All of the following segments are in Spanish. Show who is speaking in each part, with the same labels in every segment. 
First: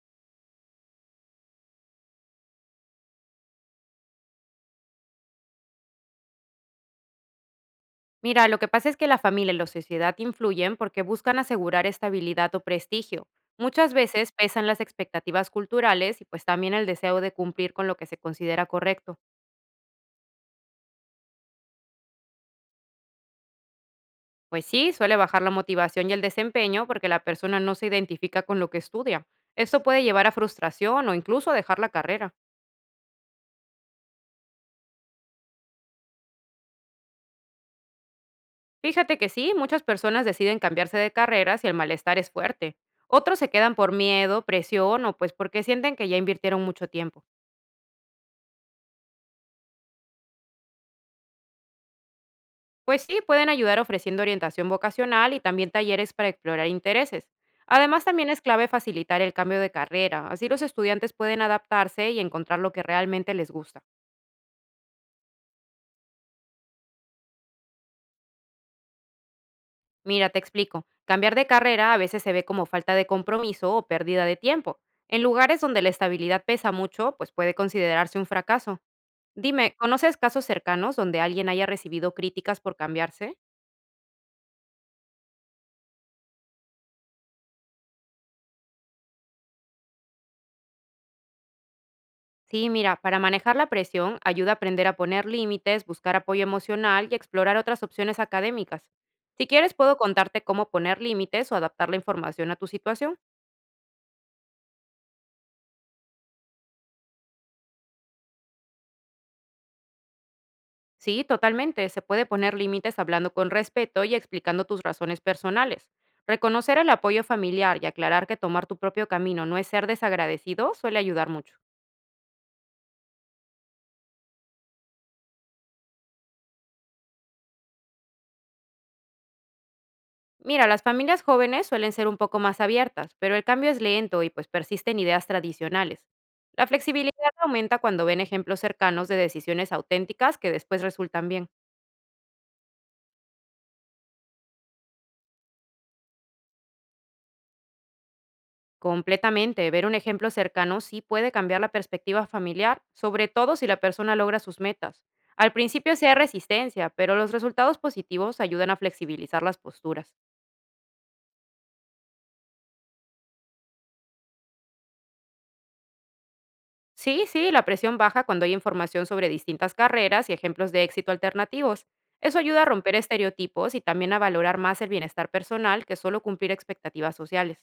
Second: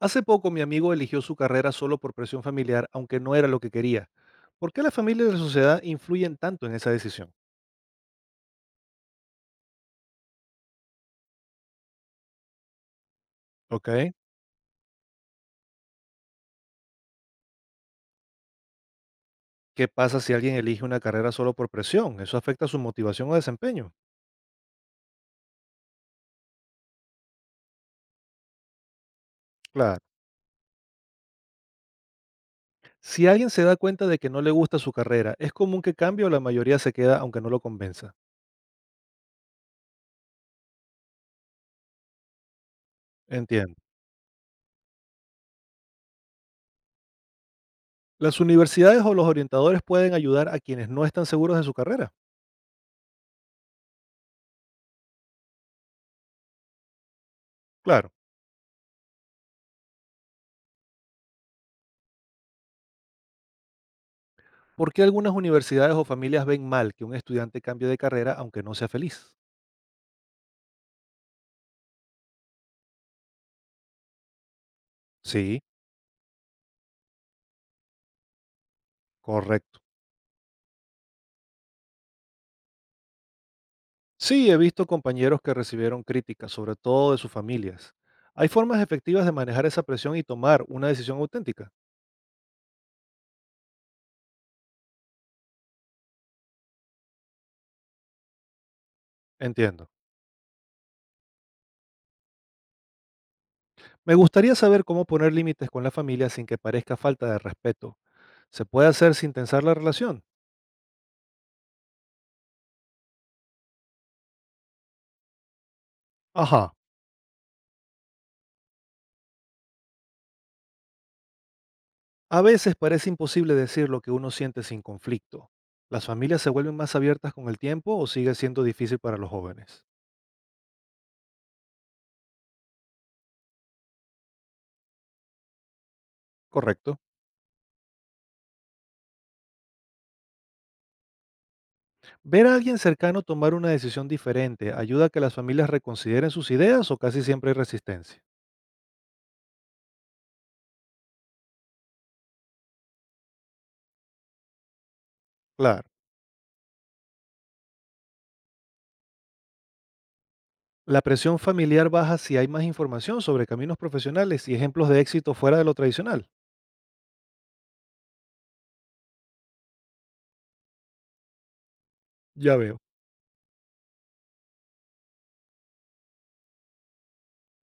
Speaker 1: Hace poco mi amigo eligió su carrera solo por presión familiar, aunque no era lo que quería. ¿Por qué la familia y la sociedad influyen tanto en esa decisión?
Speaker 2: Mira, lo que pasa es que la familia y la sociedad influyen porque buscan asegurar estabilidad o prestigio.
Speaker 1: Ok.
Speaker 2: Muchas veces pesan las expectativas culturales y pues también el deseo de cumplir con lo que se considera correcto.
Speaker 1: ¿Qué pasa si alguien elige una carrera solo por presión? ¿Eso afecta su motivación o desempeño?
Speaker 2: Pues sí, suele bajar la motivación y el desempeño porque la persona no se identifica con lo que estudia. Esto
Speaker 1: Claro.
Speaker 2: puede llevar a frustración o incluso a dejar la carrera.
Speaker 1: Si alguien se da cuenta de que no le gusta su carrera, ¿es común que cambie o la mayoría se queda aunque no lo convenza?
Speaker 2: Fíjate que sí, muchas personas deciden cambiarse de carrera si el malestar es fuerte. Otros se quedan
Speaker 1: Entiendo.
Speaker 2: por miedo, presión o pues porque sienten que ya invirtieron mucho tiempo.
Speaker 1: Las universidades o los orientadores pueden ayudar a quienes no están seguros de su carrera.
Speaker 2: Pues sí, pueden ayudar ofreciendo orientación vocacional y también talleres para explorar intereses. Además,
Speaker 1: Claro.
Speaker 2: también es clave facilitar el cambio de carrera, así los estudiantes pueden adaptarse y encontrar lo que realmente les gusta.
Speaker 1: ¿Por qué algunas universidades o familias ven mal que un estudiante cambie de carrera aunque no sea feliz?
Speaker 2: Mira, te explico, cambiar de carrera a veces se ve como falta de compromiso o pérdida de tiempo. En
Speaker 1: Sí,
Speaker 2: lugares donde la estabilidad pesa mucho, pues puede considerarse un fracaso. Dime,
Speaker 1: correcto.
Speaker 2: ¿conoces casos cercanos donde alguien haya recibido críticas por cambiarse?
Speaker 1: Sí, he visto compañeros que recibieron críticas, sobre todo de sus familias. ¿Hay formas efectivas de manejar esa presión y tomar una decisión auténtica?
Speaker 2: Sí, mira, para manejar la presión ayuda a aprender a poner límites, buscar apoyo emocional y explorar otras opciones académicas. Si quieres,
Speaker 1: Entiendo.
Speaker 2: puedo contarte cómo poner límites o adaptar la información a tu situación.
Speaker 1: Me gustaría saber cómo poner límites con la familia sin que parezca falta de respeto. ¿Se puede hacer sin tensar la relación?
Speaker 2: Sí, totalmente. Se puede poner límites hablando con respeto y explicando tus razones personales.
Speaker 1: Ajá.
Speaker 2: Reconocer el apoyo familiar y aclarar que tomar tu propio camino no es ser desagradecido suele ayudar mucho.
Speaker 1: A veces parece imposible decir lo que uno siente sin conflicto. ¿Las familias se vuelven más abiertas con el tiempo o sigue siendo difícil para los jóvenes?
Speaker 2: Mira, las familias jóvenes suelen ser un poco más abiertas, pero el cambio es lento y pues persisten ideas tradicionales. La
Speaker 1: Correcto.
Speaker 2: flexibilidad aumenta cuando ven ejemplos cercanos de decisiones auténticas que después resultan bien.
Speaker 1: ¿Ver a alguien cercano tomar una decisión diferente ayuda a que las familias reconsideren sus ideas o casi siempre hay resistencia?
Speaker 2: Completamente, ver un ejemplo cercano sí puede cambiar la perspectiva familiar, sobre todo si la persona logra sus metas. Al
Speaker 1: Claro.
Speaker 2: principio sí hay resistencia, pero los resultados positivos ayudan a flexibilizar las posturas.
Speaker 1: ¿La presión familiar baja si hay más información sobre caminos profesionales y ejemplos de éxito fuera de lo tradicional?
Speaker 2: Sí, sí, la presión baja cuando hay información sobre distintas carreras y ejemplos de éxito alternativos. Eso
Speaker 1: Ya
Speaker 2: ayuda a
Speaker 1: veo.
Speaker 2: romper estereotipos y también a valorar más el bienestar personal que solo cumplir expectativas sociales.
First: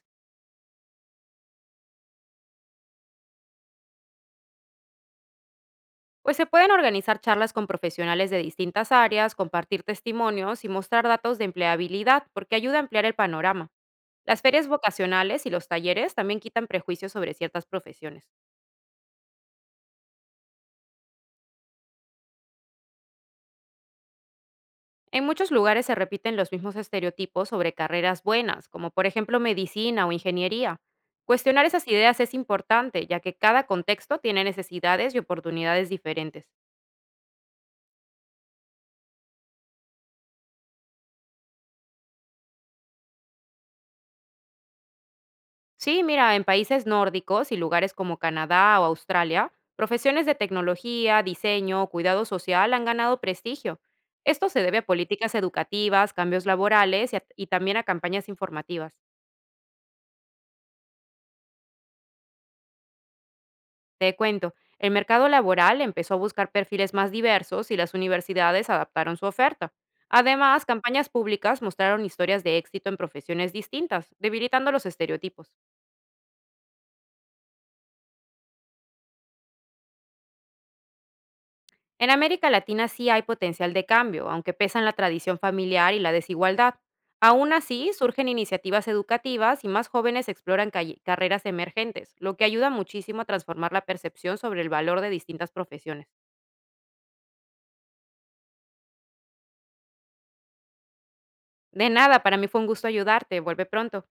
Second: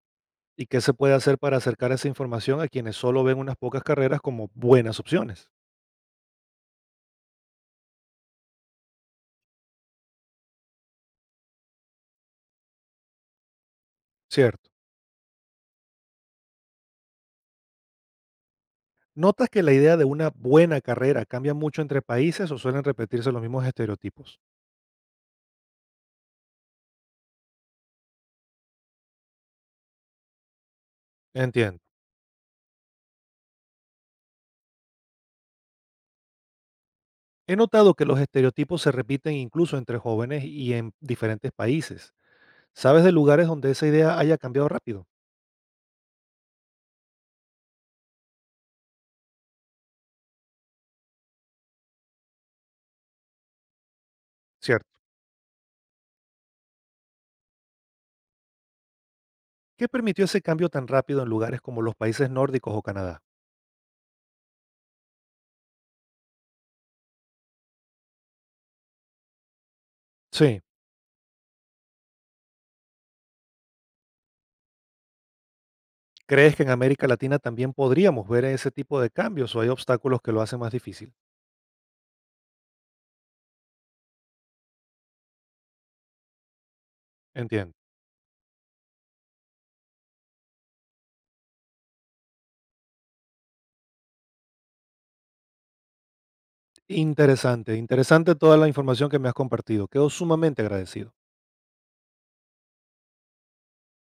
Speaker 1: ¿Y qué se puede hacer para acercar esa información a quienes solo ven unas pocas carreras como buenas opciones?
Speaker 2: Pues se pueden organizar charlas con profesionales de distintas áreas, compartir testimonios y mostrar datos de empleabilidad, porque ayuda a ampliar el panorama. Las ferias
Speaker 1: Cierto.
Speaker 2: vocacionales y los talleres también quitan prejuicios sobre ciertas profesiones.
Speaker 1: ¿Notas que la idea de una buena carrera cambia mucho entre países o suelen repetirse los mismos estereotipos?
Speaker 2: En muchos lugares se repiten los mismos estereotipos sobre carreras buenas, como por ejemplo medicina o ingeniería. Cuestionar
Speaker 1: Entiendo.
Speaker 2: esas ideas es importante, ya que cada contexto tiene necesidades y oportunidades diferentes.
Speaker 1: He notado que los estereotipos se repiten incluso entre jóvenes y en diferentes países. ¿Sabes de lugares donde esa idea haya cambiado rápido?
Speaker 2: Sí, mira, en países nórdicos y lugares como Canadá o Australia, profesiones de tecnología, diseño o cuidado social han ganado prestigio. Esto se debe a
Speaker 1: Cierto.
Speaker 2: políticas educativas, cambios laborales y también a campañas informativas.
Speaker 1: ¿Qué permitió ese cambio tan rápido en lugares como los países nórdicos o Canadá?
Speaker 2: Te cuento, el mercado laboral empezó a buscar perfiles más diversos y las universidades adaptaron su oferta.
Speaker 1: Sí.
Speaker 2: Además, campañas públicas mostraron historias de éxito en profesiones distintas, debilitando los estereotipos.
Speaker 1: ¿Crees que en América Latina también podríamos ver ese tipo de cambios o hay obstáculos que lo hacen más difícil?
Speaker 2: En América Latina sí hay potencial de cambio, aunque pesan la tradición familiar y la desigualdad. Aún
Speaker 1: Entiendo.
Speaker 2: así, surgen iniciativas educativas y más jóvenes exploran carreras emergentes, lo que ayuda muchísimo a transformar la percepción sobre el valor de distintas profesiones.
Speaker 1: Interesante, interesante toda la información que me has compartido. Quedo sumamente agradecido.
Speaker 2: De nada, para mí fue un gusto ayudarte. Vuelve pronto.